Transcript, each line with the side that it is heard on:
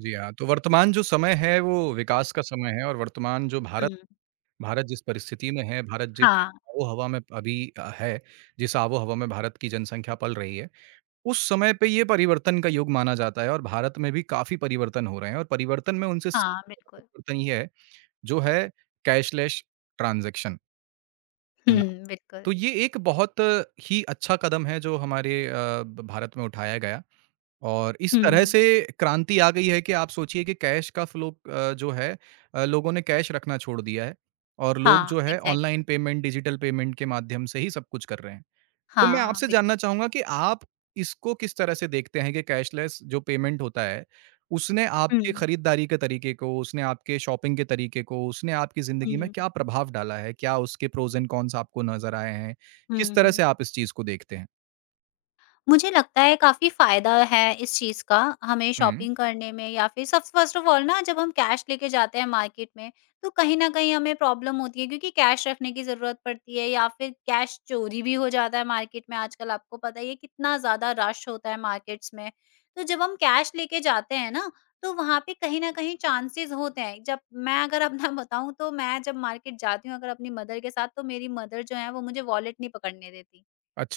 right: जी हाँ, तो वर्तमान जो समय है वो विकास का समय है और वर्तमान जो भारत
left: हुँ,
right: भारत जिस परिस्थिति में है, भारत जिस
left: हाँ,
right: आबो-हवा में अभी है, जिस आबो-हवा में भारत की जनसंख्या पल रही है, उस समय पे ये परिवर्तन का युग माना जाता है और भारत में भी काफ़ी परिवर्तन हो रहे हैं और परिवर्तन में उनसे
left: हाँ,
right: सबसे बड़ा
left: बिल्कुल।
right: परिवर्तन ये है, जो है कैशलेस ट्रांज़ैक्शन,
left: हुँ,
right: है ना?
left: बिल्कुल।
right: तो ये एक बहुत ही अच्छा कदम है जो हमारे अ, ब भारत में उठाया गया। और इस तरह
left: हुँ,
right: से क्रांति आ गई है कि आप सोचिए कि कैश का फ्लो जो है लोगों ने कैश रखना छोड़ दिया है और लोग
left: हाँ,
right: जो है
left: exact
right: online payment, digital payment के माध्यम से ही सब कुछ कर रहे हैं। तो मैं
left: हाँ,
right: आपसे
left: बिल्कुल।
right: जानना चाहूँगा कि आप इसको किस तरह से देखते हैं कि कैशलेस जो पेमेंट होता है, उसने आपके
left: हुँ,
right: खरीदारी के तरीके को, उसने आपके शॉपिंग के तरीके को, उसने आपकी ज़िंदगी में
left: हुँ,
right: क्या प्रभाव डाला है? क्या उसके प्रोज़ एंड कॉन्स आपको नज़र आए हैं? किस
left: हुँ,
right: तरह से
left: हुँ,
right: आप इस चीज़ को देखते हैं?
left: मुझे लगता है काफ़ी फ़ायदा है इस चीज़ का हमें
right: हुँ,
left: शॉपिंग करने में या फिर सब फर्स्ट ऑफ ऑल ना जब हम कैश लेके जाते हैं मार्केट में तो कहीं न कहीं हमें प्रॉब्लम होती है क्योंकि कैश रखने की ज़रूरत पड़ती है या फिर कैश चोरी भी हो जाता है मार्केट में आजकल आपको पता ही है कितना ज़्यादा रश होता है मार्केट्स में। तो जब हम कैश लेके जाते हैं ना तो वहाँ पे कहीं न कहीं चांसेज़ होते हैं जब मैं अगर अपना बताऊँ तो मैं जब मार्केट जाती हूँ अगर अपनी मदर के साथ तो मेरी मदर जो है वो मुझे वॉलेट नहीं पकड़ने देती।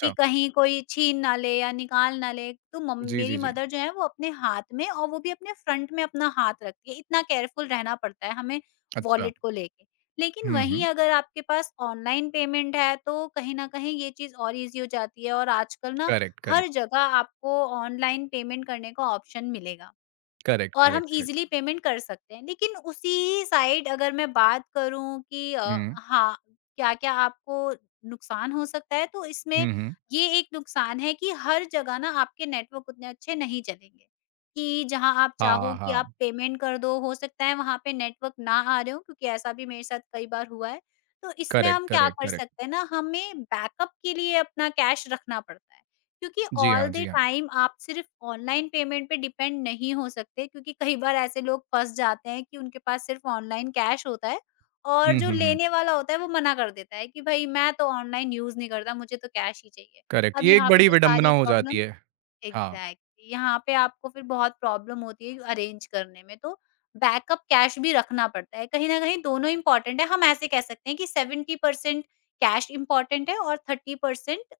left: कि कहीं कोई छीन ना ले या निकाल ना ले, तो मम
right: जी, जी,
left: मेरी
right: जी।
left: मदर जो है वो अपने हाथ में और वो भी अपने फ्रंट में अपना हाथ रखती है, इतना केयरफुल रहना पड़ता है हमें
right: अच्छा।
left: वॉलेट को लेके। लेकिन
right: हुँ,
left: वहीं
right: हुँ।
left: अगर आपके पास ऑनलाइन पेमेंट है तो कहीं न कहीं ये चीज़ और ईज़ी हो जाती है और आजकल ना
right: करेक्ट, करेक्ट,
left: हर जगह आपको ऑनलाइन पेमेंट करने का ऑप्शन मिलेगा।
right: करेक्ट,
left: और
right: करेक्ट,
left: हम
right: करेक्ट।
left: ईज़िली पेमेंट कर सकते हैं। लेकिन उसी साइड अगर मैं बात करूँ कि
right: हुँ,
left: हाँ, क्या-क्या आपको नुकसान हो सकता है, तो इसमें
right: हुँ, हुँ।
left: ये एक नुकसान है कि हर जगह ना आपके नेटवर्क उतने अच्छे नहीं चलेंगे, कि जहाँ आप
right: हाँ,
left: चाहो कि आप
right: हाँ।
left: पेमेंट कर दो, हो सकता है वहाँ पे नेटवर्क ना आ रहे हो क्योंकि ऐसा भी मेरे साथ कई बार हुआ है। तो इसमें
right: करेक्ट,
left: हम क्या
right: करेक्ट,
left: कर
right: करेक्ट।
left: सकते हैं ना, हमें बैकअप के लिए अपना कैश रखना पड़ता है। क्योंकि
right: जी
left: ऑल
right: हाँ,
left: द
right: जी हाँ।
left: टाइम आप सिर्फ ऑनलाइन पेमेंट पे डिपेंड नहीं हो सकते क्योंकि कई बार ऐसे लोग फँस जाते हैं कि उनके पास सिर्फ ऑनलाइन कैश होता है और
right: हुँ,
left: जो
right: हुँ, हुँ।
left: लेने वाला होता है वो मना कर देता है कि भाई मैं तो ऑनलाइन यूज़ नहीं करता, मुझे तो कैश ही चाहिए।
right: करेक्ट,
left: अब
right: ये एक
left: यहाँ पे
right: बड़ी
left: जो
right: विडंबना
left: सारी
right: हो जाती
left: प्रॉब्लम
right: है। हाँ।
left: एग्ज़ैक्टली यहाँ पे आपको फिर बहुत प्रॉब्लम होती है अरेंज करने में तो बैकअप कैश भी रखना पड़ता है। कहीं न कहीं दोनों इम्पोर्टेंट है। हम ऐसे कह सकते हैं कि 70% कैश इम्पोर्टेंट है और 30%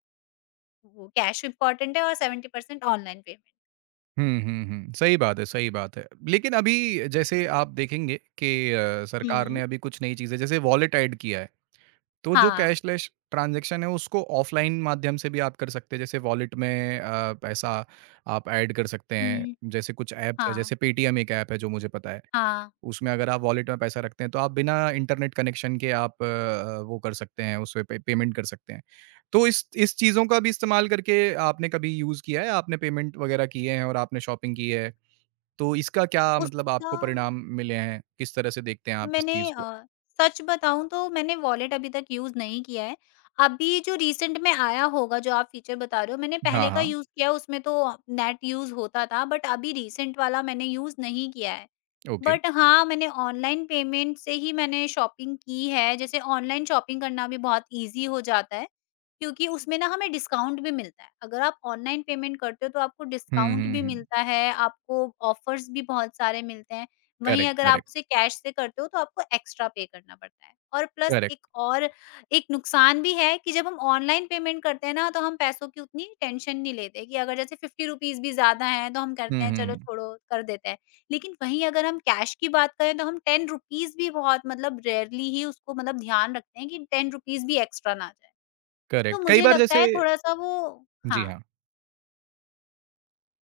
left: वो कैश इम्पोर्टेंट है और 70% ऑनलाइन पेमेंट।
right: हुँ, हुँ, हुँ। सही बात है, सही बात है। लेकिन अभी जैसे आप देखेंगे कि सरकार ने
left: हुँ।
right: अभी कुछ नई चीज़ें जैसे वॉलेट ऐड किया है, तो जो
left: हाँ।
right: कैशलेस ट्रांज़ैक्शन है उसको ऑफ़लाइन माध्यम से भी आप कर सकते हैं। जैसे वॉलेट में पैसा आप ऐड कर सकते हैं।
left: हुँ।
right: जैसे कुछ ऐप्स हैं,
left: हाँ,
right: जैसे पेटीएम एक ऐप है जो मुझे पता है।
left: हाँ।
right: उसमें अगर आप वॉलेट में पैसा रखते हैं, तो आप बिना इंटरनेट कनेक्शन के आप वो कर सकते हैं, उसपे पे पे, पेमेंट कर सकते हैं। तो इस चीज़ों का भी इस्तेमाल करके आपने कभी यूज़ किया है? आपने पेमेंट वगैरह किए हैं और आपने शॉपिंग की है, तो इसका क्या मतलब
left: उसका
right: आपको परिणाम मिले हैं? किस तरह से देखते हैं आप इस
left: मैंने
right: चीज़
left: अ,
right: को?
left: सच बताऊँ तो मैंने वॉलेट अभी तक यूज़ नहीं किया है। अभी जो रिसेंट में आया होगा जो आप फीचर बता रहे हो मैंने
right: हाँ,
left: पहले का
right: हाँ,
left: यूज़ किया है उसमें तो नेट यूज़ होता था बट अभी रिसेंट वाला मैंने यूज़ नहीं किया है।
right: ओके।
left: बट हाँ, मैंने ऑनलाइन पेमेंट से ही मैंने शॉपिंग की है। जैसे ऑनलाइन शॉपिंग करना भी बहुत ईज़ी हो जाता है, क्योंकि उसमें ना हमें डिस्काउंट भी मिलता है। अगर आप ऑनलाइन पेमेंट करते हो तो आपको
right: हुँ,
left: डिस्काउंट
right: हुँ,
left: भी
right: हुँ।
left: मिलता है, आपको ऑफ़र्स भी बहुत सारे मिलते हैं। वहीं
right: करेक्ट,
left: अगर आप
right: करेक्ट,
left: उसे कैश से करते हो तो आपको एक्स्ट्रा पे करना पड़ता है। और प्लस
right: करेक्ट।
left: एक और एक नुकसान भी है कि जब हम ऑनलाइन पेमेंट करते हैं ना तो हम पैसों की उतनी टेंशन नहीं लेते कि अगर जैसे ₹50 भी ज़्यादा हैं तो हम करते
right: हुँ,
left: हैं
right: हुँ,
left: चलो
right: हुँ,
left: छोड़ो कर देते हैं। लेकिन वहीं अगर हम कैश की बात करें तो हम 10 रुपीज़ भी बहुत मतलब रेयरली ही उसको मतलब ध्यान रखते हैं कि 10 रुपीज़ भी एक्स्ट्रा ना जाए। तो
right: करेक्ट। कई
left: मुझे
right: बार
left: लगता
right: जैसे
left: है थोड़ा-सा वो
right: जी
left: हाँ,
right: हाँ,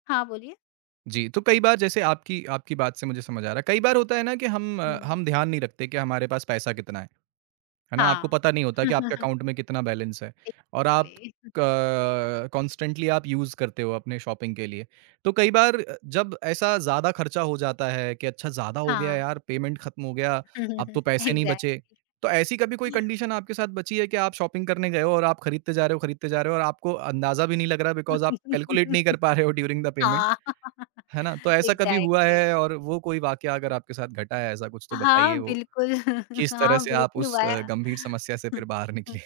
left: हाँ बोलिए?
right: जी, तो कई बार जैसे आपकी आपकी बात से मुझे समझ आ रहा है। कई बार होता है ना कि हम अ,
left: हुँ।
right: हम ध्यान नहीं रखते कि हमारे पास पैसा कितना है। है ना? आपको
left: हाँ।
right: पता नहीं होता कि आपके अकाउंट में कितना बैलेंस है और आप
left: एग्ज़ैक्टली
right: क कॉन्स्टेंटली आप यूज़ करते हो अपने शॉपिंग के लिए। तो कई बार जब ऐसा ज़्यादा खर्चा हो जाता है कि अच्छा ज़्यादा हो गया
left: हाँ।
right: यार, पेमेंट खत्म हो गया, अब तो पैसे नहीं बचे।
left: एग्ज़ैक्टली
right: तो ऐसी कभी कोई कंडीशन आपके साथ बची है कि आप शॉपिंग करने गए हो और आप खरीदते जा रहे हो, खरीदते जा रहे हो और आपको अंदाज़ा भी नहीं लग रहा बिकॉज़ आप कैलकुलेट नहीं कर पा रहे हो ड्यूरिंग द पेमेंट,
left: हाँ।
right: है ना? तो ऐसा कभी हुआ
left: एग्ज़ैक्टली।
right: है और वो कोई वाकया अगर आपके साथ घटा है ऐसा कुछ तो
left: हाँ,
right: बताइए वो?
left: बिल्कुल।
right: किस तरह
left: हाँ,
right: से आप
left: बिल्कुल
right: उस
left: हुआ है।
right: गंभीर समस्या से फिर बाहर निकले?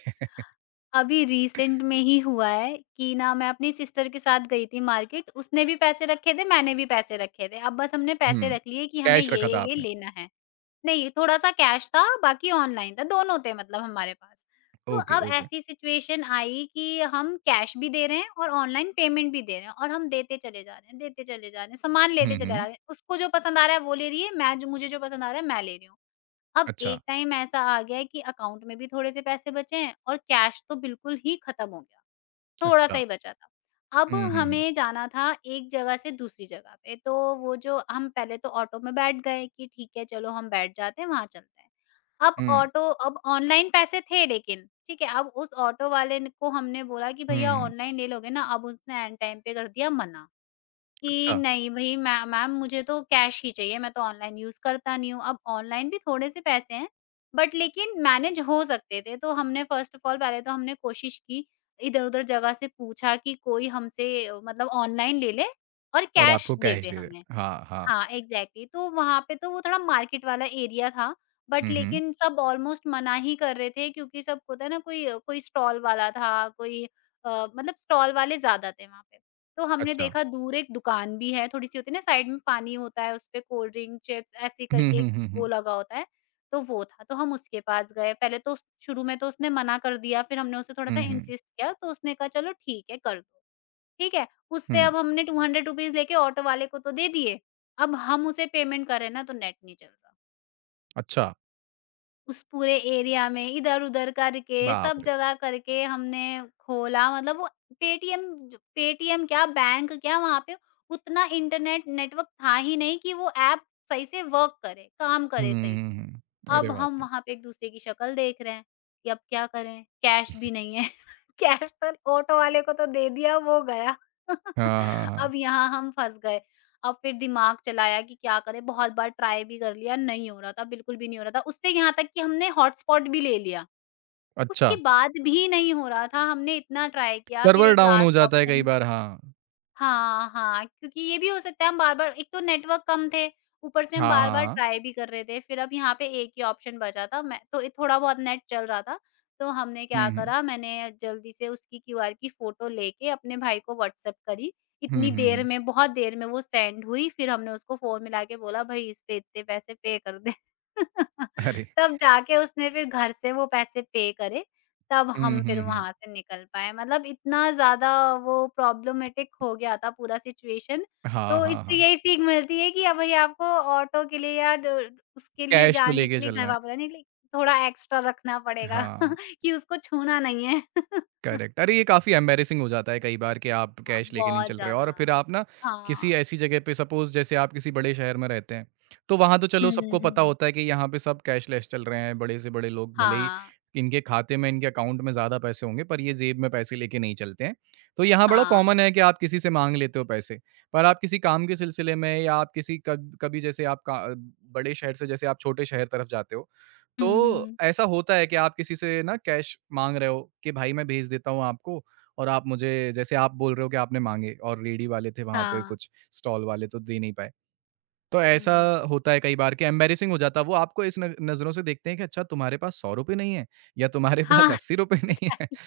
left: अभी रिसेंट में ही हुआ है कि ना मैं अपनी सिस्टर के साथ गई थी मार्केट। उसने भी पैसे रखे थे, मैंने भी पैसे रखे थे। अब बस हमने पैसे
right: हुँ,
left: रख लिए कि हमें
right: कैश रखा था
left: ये
right: आपने?
left: लेना है। नहीं, थोड़ा-सा कैश था, बाकी ऑनलाइन था, दोनों थे मतलब हमारे पास। तो
right: ओके,
left: अब
right: ओके।
left: ऐसी सिचुएशन आई कि हम कैश भी दे रहे हैं और ऑनलाइन पेमेंट भी दे रहे हैं और हम देते चले जा रहे हैं, देते चले जा रहे हैं, सामान
right: हुँ,
left: लेते चले जा
right: हुँ।
left: रहे हैं। उसको जो पसंद आ रहा है वो ले रही है, मैं जो पसंद आ रहा है मैं ले रही हूँ। अब
right: अच्छा,
left: एक टाइम ऐसा आ गया है कि अकाउंट में भी थोड़े से पैसे बचे हैं और कैश तो बिल्कुल ही खत्म हो गया। थोड़ा-सा
right: अच्छा।
left: ही बचा था। अब
right: हुँ, हुँ, हुँ।
left: हमें जाना था एक जगह से दूसरी जगह पे, तो वो जो हम पहले तो ऑटो में बैठ गए कि ठीक है चलो हम बैठ जाते हैं, वहाँ चलते हैं।
right: हुँ,
left: अब ऑनलाइन पैसे थे लेकिन, ठीक है? अब उस ऑटो वाले ने को हमने बोला कि
right: हुँ,
left: भैया
right: हुँ।
left: ऑनलाइन ले लोगे ना? अब उसने ऐन टाइम पे कर दिया मना। कि
right: अच्छा
left: नहीं भई मै मैम मुझे तो कैश ही चाहिए, मैं तो ऑनलाइन यूज़ करता नहीं हूँ। अब ऑनलाइन भी थोड़े से पैसे हैं, बट लेकिन मैनेज हो सकते थे। तो हमने फ़र्स्ट ऑफ ऑल पहले तो हमने कोशिश की, इधर-उधर जगह से पूछा कि कोई हमसे मतलब ऑनलाइन ले ले और
right: और
left: कैश
right: आपको
left: दे
right: कैश
left: दे
right: दे
left: हमें।
right: रहे। हाँ, हाँ।
left: हाँ, एग्ज़ैक्टली तो वहाँ पे तो वो थोड़ा मार्केट वाला एरिया था, बट
right: हुँ, हुँ।
left: लेकिन सब ऑलमोस्ट मना ही कर रहे थे क्योंकि सब होता है ना कोई कोई स्टॉल वाला था, अ, मतलब स्टॉल वाले ज़्यादा थे वहाँ पे। तो हमने
right: अच्छा।
left: देखा दूर एक दुकान भी है, थोड़ी-सी होती है ना साइड में पानी होता है, उसपे कोल्ड ड्रिंक, चिप्स ऐसे
right: हुँ,
left: करके एक
right: हुँ, हुँ,
left: वो
right: हुँ।
left: लगा होता है, तो वो था। तो हम उसके पास गए, पहले तो शुरू में तो उसने मना कर दिया, फिर हमने उसे थोड़ा-सा
right: हुँ, हुँ,
left: इंसिस्ट किया, तो उसने कहा चलो ठीक है, कर दो। ठीक है? उससे
right: हुँ।
left: अब हमने 200 रुपीज़ लेके ऑटो वाले को तो दे दिए, अब हम उसे पेमेंट करें ना तो नेट नहीं चल रहा।
right: अच्छा,
left: उस पूरे एरिया में इधर-उधर करके,
right: बाप
left: सब
right: रे!
left: जगह करके हमने खोला मतलब वो पेटीएम पेटीएम क्या बैंक क्या वहाँ पे उतना इंटरनेट नेटवर्क था ही नहीं कि वो ऐप सही से वर्क करे, काम
right: हुँ,
left: करे सही
right: हुँ,
left: से।
right: हुँ। अरे
left: अब
right: बाप
left: हम
right: रे!
left: वहाँ पे एक-दूसरे की शक्ल देख रहे हैं कि अब क्या करें? कैश भी नहीं है। कैश तो ऑटो वाले को तो दे दिया, वो गया।
right: हाँ, हाँ, हाँ।
left: अब यहाँ हम फँस गए। अब फिर दिमाग चलाया कि क्या करें? बहुत बार ट्राई भी कर लिया, नहीं हो रहा था, बिल्कुल भी नहीं हो रहा था। उससे यहाँ तक कि हमने हॉटस्पॉट भी ले लिया,
right: अच्छा,
left: उसके बाद भी नहीं हो रहा था। हमने इतना ट्राई किया, फिर
right: सर्वर
left: एक
right: डाउन हो
left: लास्ट
right: जाता है कई
left: ऑप्शन
right: बार, हाँ।
left: हाँ, हाँ, क्योंकि ये भी हो सकता है हम बार-बार एक तो नेटवर्क कम थे, ऊपर से हम
right: हाँ, हाँ,
left: बार-बार
right: हाँ।
left: ट्राई भी कर रहे थे। फिर अब यहाँ पे एक ही ऑप्शन बचा था, मैं तो थोड़ा बहुत नेट चल रहा था, तो हमने क्या
right: हुँ, हुँ।
left: करा, मैंने जल्दी से उसकी क्यूआर की फ़ोटो लेके अपने भाई को व्हाट्सएप करी।
right: हुँ,
left: इतनी
right: हुँ,
left: देर
right: हुँ।
left: में, बहुत देर में वो सेंड हुई, फिर हमने उसको फ़ोन मिला के बोला, "भई, इस पे इतने पैसे पे कर दे।"
right: अरे!
left: तब जाके उसने फिर घर से वो पैसे पे करे तब
right: हुँ,
left: हम फिर
right: हुँ, हुँ।
left: वहाँ से निकल पाए। मतलब इतना ज़्यादा वो प्रॉब्लमेटिक हो गया था पूरा सिचुएशन।
right: हाँ,
left: तो
right: हाँ,
left: इससे
right: हाँ।
left: यही सीख मिलती है कि अब भई आपको ऑटो के लिए या ड उसके लिए
right: कैश तो
left: जाने
right: लेके
left: के लिए घर
right: चलना है।
left: वापस आने के लिए थोड़ा एक्स्ट्रा रखना पड़ेगा
right: हाँ।
left: कि उसको छूना नहीं है।
right: करेक्ट। अरे ये काफ़ी एम्बैरेसिंग हो जाता है कई बार कि आप
left: हाँ,
right: कैश लेके नहीं
left: बहुत
right: चल रहे हो
left: ज़्यादा।
right: और फिर आप ना किसी
left: हाँ।
right: ऐसी जगह पे सपोज़ जैसे आप किसी बड़े शहर में रहते हैं, तो वहाँ तो चलो
left: हुँ,
right: सबको पता
left: हुँ।
right: होता है कि यहाँ पे सब कैशलेस चल रहे हैं, बड़े से बड़े लोग भले ही
left: हाँ,
right: इनके खाते में, इनके अकाउंट में ज़्यादा पैसे होंगे पर ये जेब में पैसे लेके नहीं चलते हैं। तो यहाँ बड़ा
left: हाँ।
right: कॉमन है कि आप किसी से माँग लेते हो पैसे, पर आप किसी काम के सिलसिले में या आप किसी कब कभी जैसे आप का बड़े शहर से जैसे आप छोटे शहर तरफ जाते हो,
left: हुँ,
right: तो
left: हुँ।
right: ऐसा होता है कि आप किसी से ना कैश माँग रहे हो कि भाई मैं भेज देता हूँ आपको और आप मुझे जैसे आप बोल रहे हो कि आपने माँगे और रेडी वाले थे वहाँ पे
left: हाँ।
right: कुछ स्टॉल वाले तो दे नहीं पाए। तो ऐसा
left: हुँ।
right: होता है कई बार कि एम्बैरेसिंग हो जाता है। वो आपको इस न नज़रों से देखते हैं कि अच्छा तुम्हारे पास ₹100 नहीं है या तुम्हारे पास
left: हाँ,
right: ₹80 नहीं है।
left: एग्ज़ैक्टली,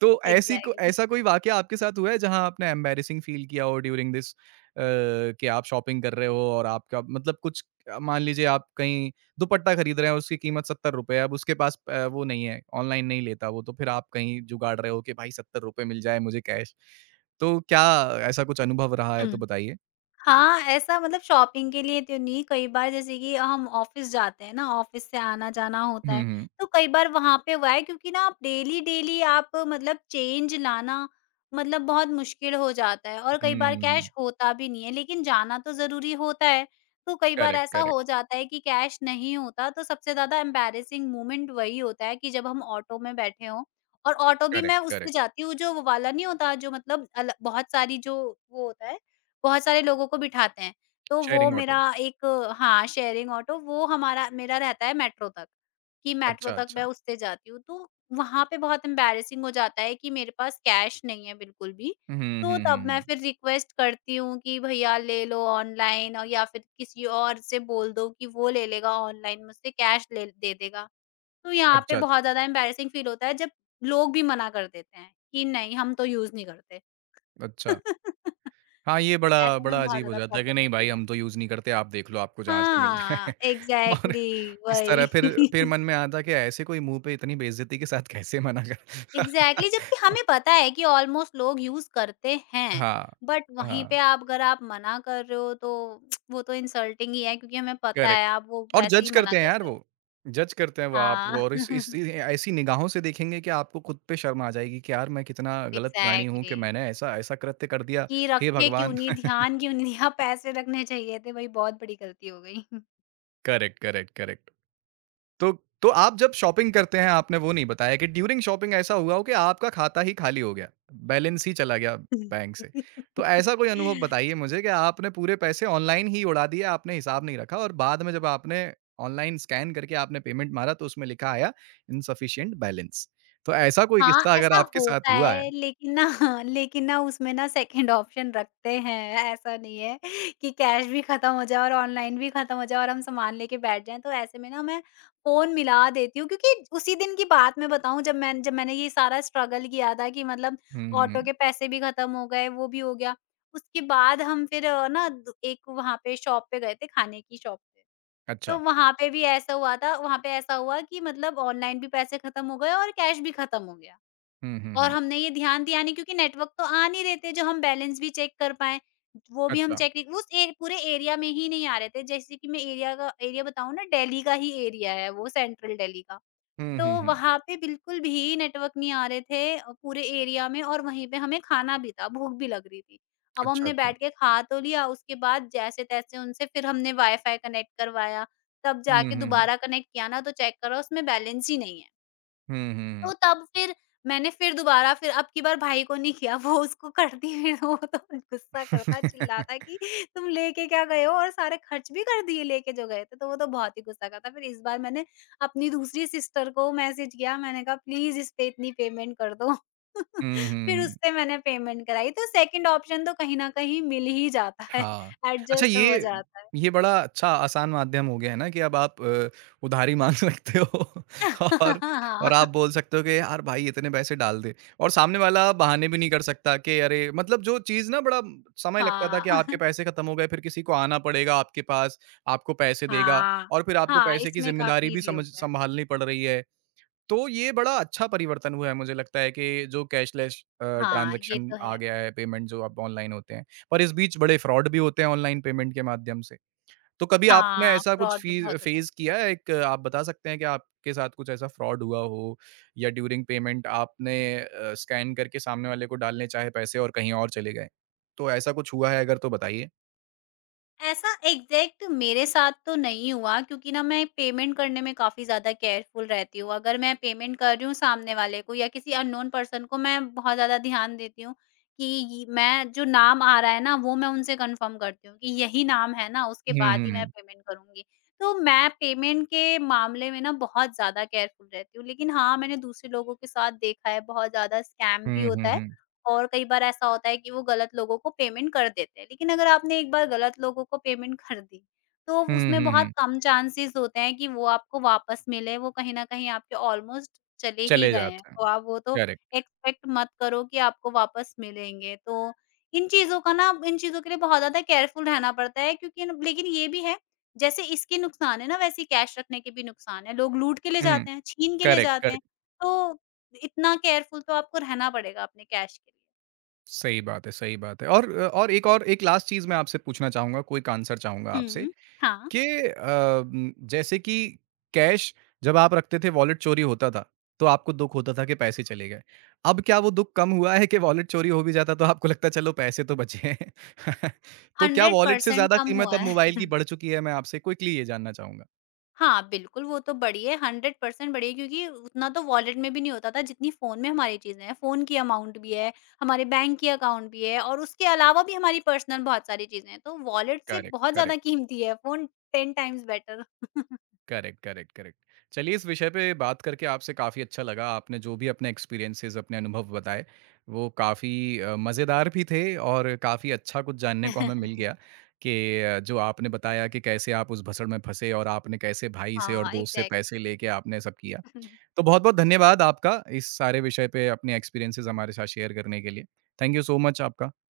right: तो ऐसी को
left: एग्ज़ैक्टली।
right: ऐसा कोई वाक़या आपके साथ हुआ है जहाँ आपने एम्बैरेसिंग फ़ील किया हो ड्यूरिंग दिस कि आप शॉपिंग कर रहे हो और आपका मतलब कुछ मान लीजिए आप कहीं दुपट्टा खरीद रहे हैं उसकी कीमत ₹70 है अब उसके पास वो नहीं है, ऑनलाइन नहीं लेता वो तो फिर आप कहीं जुगाड़ रहे हो कि भाई ₹70 मिल जाए मुझे कैश। तो क्या ऐसा कुछ अनुभव रहा है तो
left: हुँ।
right: बताइए?
left: हाँ, ऐसा मतलब शॉपिंग के लिए तो नहीं, कई बार जैसे कि हम ऑफ़िस जाते हैं ना, ऑफ़िस से आना-जाना होता है,
right: हुँ, हुँ।
left: तो कई बार वहाँ पे हुआ है क्योंकि ना आप डेली-डेली आप मतलब चेंज लाना मतलब बहुत मुश्किल हो जाता है और कई
right: हुँ,
left: बार
right: हुँ,
left: कैश
right: हुँ।
left: होता भी नहीं है, लेकिन जाना तो ज़रूरी होता है। तो कई बार
right: करेक्ट,
left: ऐसा
right: करेक्ट,
left: हो जाता है कि कैश नहीं होता, तो सबसे ज़्यादा एम्बैरेसिंग मोमेंट वही होता है कि जब हम ऑटो में बैठे हों और ऑटो भी मैं
right: करेक्ट,
left: उससे
right: करेक्ट।
left: जाती हूँ, जो वो वाला नहीं होता, जो मतलब अल बहुत सारी जो वो होता है बहुत सारे लोगों को बिठाते हैं, तो वो
right: शेयरिंग
left: मेरा
right: ऑटो।
left: एक हाँ, शेयरिंग ऑटो वो हमारा मेरा रहता है मेट्रो तक, कि मेट्रो
right: अच्छा,
left: तक
right: अच्छा।
left: मैं उससे जाती हूँ। तो वहाँ पे बहुत एम्बैरेसिंग हो जाता है कि मेरे पास कैश नहीं है बिल्कुल भी,
right: हुँ, हुँ,
left: तो
right: हुँ,
left: तब मैं
right: हुँ।
left: फिर रिक्वेस्ट करती हूँ कि भैया ले लो ऑनलाइन और या फिर किसी और से बोल दो कि वो ले लेगा ऑनलाइन मुझसे कैश ले दे देगा। तो यहाँ पे
right: अच्छा, अच्छा।
left: बहुत ज़्यादा एम्बैरेसिंग फील होता है जब लोग भी मना कर देते हैं, कि नहीं हम तो यूज़ नहीं करते।
right: अच्छा।
left: तो
right: हाँ, ये बड़ा
left: ऐसे में
right: बड़ा
left: बहुत
right: अजीब हो
left: ज़्यादा
right: जाता है कि
left: प्रॉब्लम
right: नहीं
left: होती
right: भाई
left: है।
right: हम तो यूज़ नहीं करते, आप देख लो आपको जहाँ से मिल जाए
left: हाँ,
right: और
left: एग्ज़ैक्टली
right: इस तरह
left: वही।
right: फिर मन में आता कि ऐसे कोई मुँह पे इतनी बेइज़्ज़ती के साथ कैसे मना कर
left: एग्ज़ैक्टली जबकि हमें पता है कि ऑलमोस्ट लोग यूज़ करते हैं,
right: हाँ,
left: बट वहीं
right: हाँ,
left: पे आप अगर आप मना कर रहे हो तो वो तो इंसल्टिंग ही है क्योंकि हमें पता
right: करेक्ट
left: है आप वो
right: और
left: वैसे
right: जज
left: ही मना
right: करते हैं
left: कर
right: यार
left: रहे हो।
right: वो, जज करते हैं वो आपको
left: हाँ,
right: और इस इ ऐसी निगाहों से देखेंगे कि आपको खुद पे शर्म आ जाएगी कि यार मैं कितना गलत प्राणी हूँ कि
left: एग्ज़ैक्टली।
right: मैंने ऐसा ऐसा कृत्य कर दिया,
left: कि
right: हे
left: रखे क्यों
right: भगवान!
left: नहीं, ध्यान क्यों नहीं दिया, पैसे रखने चाहिए थे, वही बहुत बड़ी गलती हो गई।
right: Correct, correct, correct. तो तो आप जब शॉपिंग करते हैं आपने वो नहीं बताया कि ड्यूरिंग शॉपिंग ऐसा हुआ हो कि आपका खाता ही खाली हो गया, बैलेंस ही चला गया बैंक से। तो ऐसा कोई अनुभव बताइए मुझे कि आपने पूरे पैसे ऑनलाइन ही उड़ा दिए, आपने हिसाब नहीं रखा और बाद में जब आपने ऑनलाइन स्कैन करके आपने पेमेंट मारा तो उसमें लिखा आया इनसफिशिएंट बैलेंस। तो ऐसा कोई
left: हाँ,
right: किस्सा अगर
left: ऐसा
right: आपके साथ
left: होता
right: हुआ है?
left: है लेकिन ना, लेकिन ना उसमें ना सेकंड ऑप्शन रखते हैं, ऐसा नहीं है कि कैश भी ख़त्म हो जाए और ऑनलाइन भी ख़त्म हो जाए और हम सामान लेके बैठ जाएँ, तो ऐसे में ना मैं फ़ोन मिला देती हूँ क्योंकि उसी दिन की बात मैं बताऊँ जब मैंने ये सारा स्ट्रगल किया था कि मतलब
right: हुँ, हुँ,
left: ऑटो
right: हुँ।
left: के पैसे भी ख़त्म हो गए, वो भी हो गया। उसके बाद हम फिर ना द एक वहाँ पे शॉप पे गए थे, खाने की शॉप पे, तो
right: अच्छा।
left: वहाँ पे भी ऐसा हुआ था, वहाँ पे ऐसा हुआ कि मतलब ऑनलाइन भी पैसे ख़त्म हो गए और कैश भी ख़त्म हो गया।
right: हुँ, हुँ,
left: और
right: हुँ।
left: हमने ये ध्यान दिया नहीं क्योंकि नेटवर्क तो आ नहीं रहे थे जो हम बैलेंस भी चेक कर पाएँ, वो भी हम
right: अच्छा।
left: चेक नहीं, उस ए पूरे एरिया में ही नहीं आ रहे थे। जैसे कि मैं एरिया का एरिया बताऊँ ना, दिल्ली का ही एरिया है वो, सेंट्रल दिल्ली का।
right: हुँ,
left: तो
right: हुँ, हुँ।
left: वहाँ पे बिल्कुल भी नेटवर्क नहीं आ रहे थे पूरे एरिया में और वहीं पे हमें खाना भी था, भूख भी लग रही थी। अब
right: अच्छा,
left: हमने
right: अच्छा।
left: बैठ के खा तो लिया, उसके बाद जैसे-तैसे उनसे फिर हमने वाईफ़ाई कनेक्ट करवाया, तब
right: हुँ,
left: जाके
right: हुँ, हुँ।
left: दोबारा कनेक्ट किया ना तो चेक करा, उसमें बैलेंस ही नहीं है।
right: हुँ, हुँ, हुँ।
left: तो तब फिर मैंने फिर दोबारा, फिर अब की बार भाई को नहीं किया वो, उसको करती। फिर वो तो गुस्सा करता, चिल्लाता कि तुम लेके क्या गए हो और सारे खर्च भी कर दिए, लेके जो गए थे तो वो तो बहुत ही गुस्सा करता। फिर इस बार मैंने अपनी दूसरी सिस्टर को मैसेज किया, मैंने कहा प्लीज इस पे इतनी पेमेंट कर दो।
right: हुँ, हुँ,
left: फिर
right: हुँ।
left: उससे मैंने पेमेंट कराई, तो सेकंड ऑप्शन तो कहीं ना कहीं मिल ही जाता है,
right: हाँ। अच्छा
left: एडजस्ट हो
right: ये
left: जाता है।
right: ये बड़ा अच्छा आसान माध्यम हो गया है ना कि अब आप उधारी माँग सकते हो और और आप बोल सकते हो कि यार भाई इतने पैसे डाल दे और सामने वाला बहाने भी नहीं कर सकता कि अरे मतलब जो चीज़ ना बड़ा समय लगता था
left: हाँ
right: कि
left: हाँ
right: आपके
left: हाँ।
right: पैसे खत्म हो गए फिर किसी को आना पड़ेगा आपके पास, आपको पैसे देगा
left: हाँ,
right: और फिर आपको
left: हाँ,
right: पैसे की
left: इसमें
right: ज़िम्मेदारी
left: काफी
right: भी
left: इजी हो
right: समझ
left: गया है।
right: सँभालनी पड़ रही है तो ये बड़ा अच्छा परिवर्तन हुआ है मुझे लगता है कि जो कैशलेस
left: हाँ, ये
right: ट्रांज़ैक्शन
left: तो
right: आ
left: है।
right: गया है, पेमेंट जो अब ऑनलाइन होते हैं। पर इस बीच बड़े फ्रॉड भी होते हैं ऑनलाइन पेमेंट के माध्यम से। तो कभी आपने
left: हाँ,
right: ऐसा कुछ
left: फ्रॉड भी
right: फ़ीज़
left: बहुत होते हैं।
right: फ़ेज़ किया है? एक आप बता सकते हैं कि आपके साथ कुछ ऐसा फ्रॉड हुआ हो या ड्यूरिंग पेमेंट आपने स्कैन करके सामने वाले को डालने चाहे पैसे और कहीं और चले गए? तो ऐसा कुछ हुआ है अगर तो बताइए?
left: ऐसा एग्ज़ैक्ट मेरे साथ तो नहीं हुआ क्योंकि ना मैं पेमेंट करने में काफ़ी ज़्यादा केयरफुल रहती हूँ। अगर मैं पेमेंट कर रही हूँ सामने वाले को या किसी अननोन पर्सन को, मैं बहुत ज़्यादा ध्यान देती हूँ कि ये मैं जो नाम आ रहा है ना, वो मैं उनसे कन्फर्म करती हूँ कि यही नाम है ना, उसके
right: हुँ,
left: बाद
right: हुँ,
left: ही मैं
right: हुँ।
left: पेमेंट करूँगी। तो मैं पेमेंट के मामले में ना बहुत ज़्यादा केयरफुल रहती हूँ। लेकिन हाँ, मैंने दूसरे लोगों के साथ देखा है बहुत ज़्यादा स्कैम भी
right: हुँ, हुँ,
left: होता है।
right: हुँ।
left: और कई बार ऐसा होता है कि वो गलत लोगों को पेमेंट कर देते हैं। लेकिन अगर आपने एक बार गलत लोगों को पेमेंट कर दी, तो
right: हुँ,
left: उसमें
right: हुँ,
left: बहुत
right: हुँ।
left: कम चांसेज़ होते हैं कि वो आपको वापस मिले, वो कहीं न कहीं आपके ऑलमोस्ट चले ही
right: चले
left: गए हैं।
right: जाते हैं।
left: तो आप वो तो
right: करेक्ट।
left: एक्सपेक्ट मत करो कि आपको वापस मिलेंगे। तो इन चीज़ों का ना, इन चीज़ों के लिए बहुत ज़्यादा केयरफुल रहना पड़ता है क्योंकि न, लेकिन ये भी है, जैसे इसके नुकसान है ना वैसे ही कैश रखने के भी नुकसान है। लोग लूट के ले
right: हुँ,
left: जाते हैं, छीन के ले
right: करेक्ट,
left: जाते
right: करेक्ट।
left: हैं। तो इतना केयरफुल तो आपको रहना पड़ेगा अपने कैश के लिए।
right: सही बात है, सही बात है। और एक लास्ट चीज़ मैं आपसे पूछना चाहूँगा, क्विक आंसर चाहूँगा आपसे
left: हुँ, हाँ।
right: कि जैसे कि कैश जब आप रखते थे वॉलेट चोरी होता था, तो आपको दुःख होता था कि पैसे चले गए। अब क्या वो दुःख कम हुआ है कि वॉलेट चोरी हो भी जाता तो आपको लगता है चलो पैसे तो बचे हैं। तो क्या वॉलेट से
left: 100%
right: ज़्यादा
left: कम
right: कीमत
left: हुआ
right: अब
left: है।
right: मोबाइल की बढ़ चुकी है? मैं आपसे क्विकली ये जानना चाहूँगा।
left: हाँ, बिल्कुल वो तो बड़ी है, 100% बड़ी है क्योंकि उतना तो वॉलेट में भी नहीं होता था जितनी फ़ोन में हमारी चीज़ें हैं। फ़ोन की अमाउंट भी है, हमारे बैंक की अकाउंट भी है और उसके अलावा भी हमारी पर्सनल बहुत सारी चीज़ें हैं। तो वॉलेट से
right: करेक्ट,
left: बहुत
right: करेक्ट।
left: ज़्यादा कीमती है phone. 10 times better.
right: Correct, correct, correct. चलिए इस विषय पे बात करके आपसे काफ़ी अच्छा लगा। आपने जो भी अपने एक्सपीरियंसेज़, अपने अनुभव बताए, वो काफ़ी मज़ेदार भी थे और काफ़ी अच्छा कुछ जानने को हमें मिल गया कि जो आपने बताया कि कैसे आप उस भसड़ में फँसे और आपने कैसे भाई से और
left: हाँ,
right: दोस्त से पैसे
left: एग्ज़ैक्टली।
right: लेके आपने सब किया। तो बहुत-बहुत धन्यवाद आपका इस सारे विषय पे अपने एक्सपीरियंसेज़ हमारे साथ शेयर करने के लिए। थैंक यू सो मच आपका।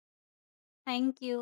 left: Thank you.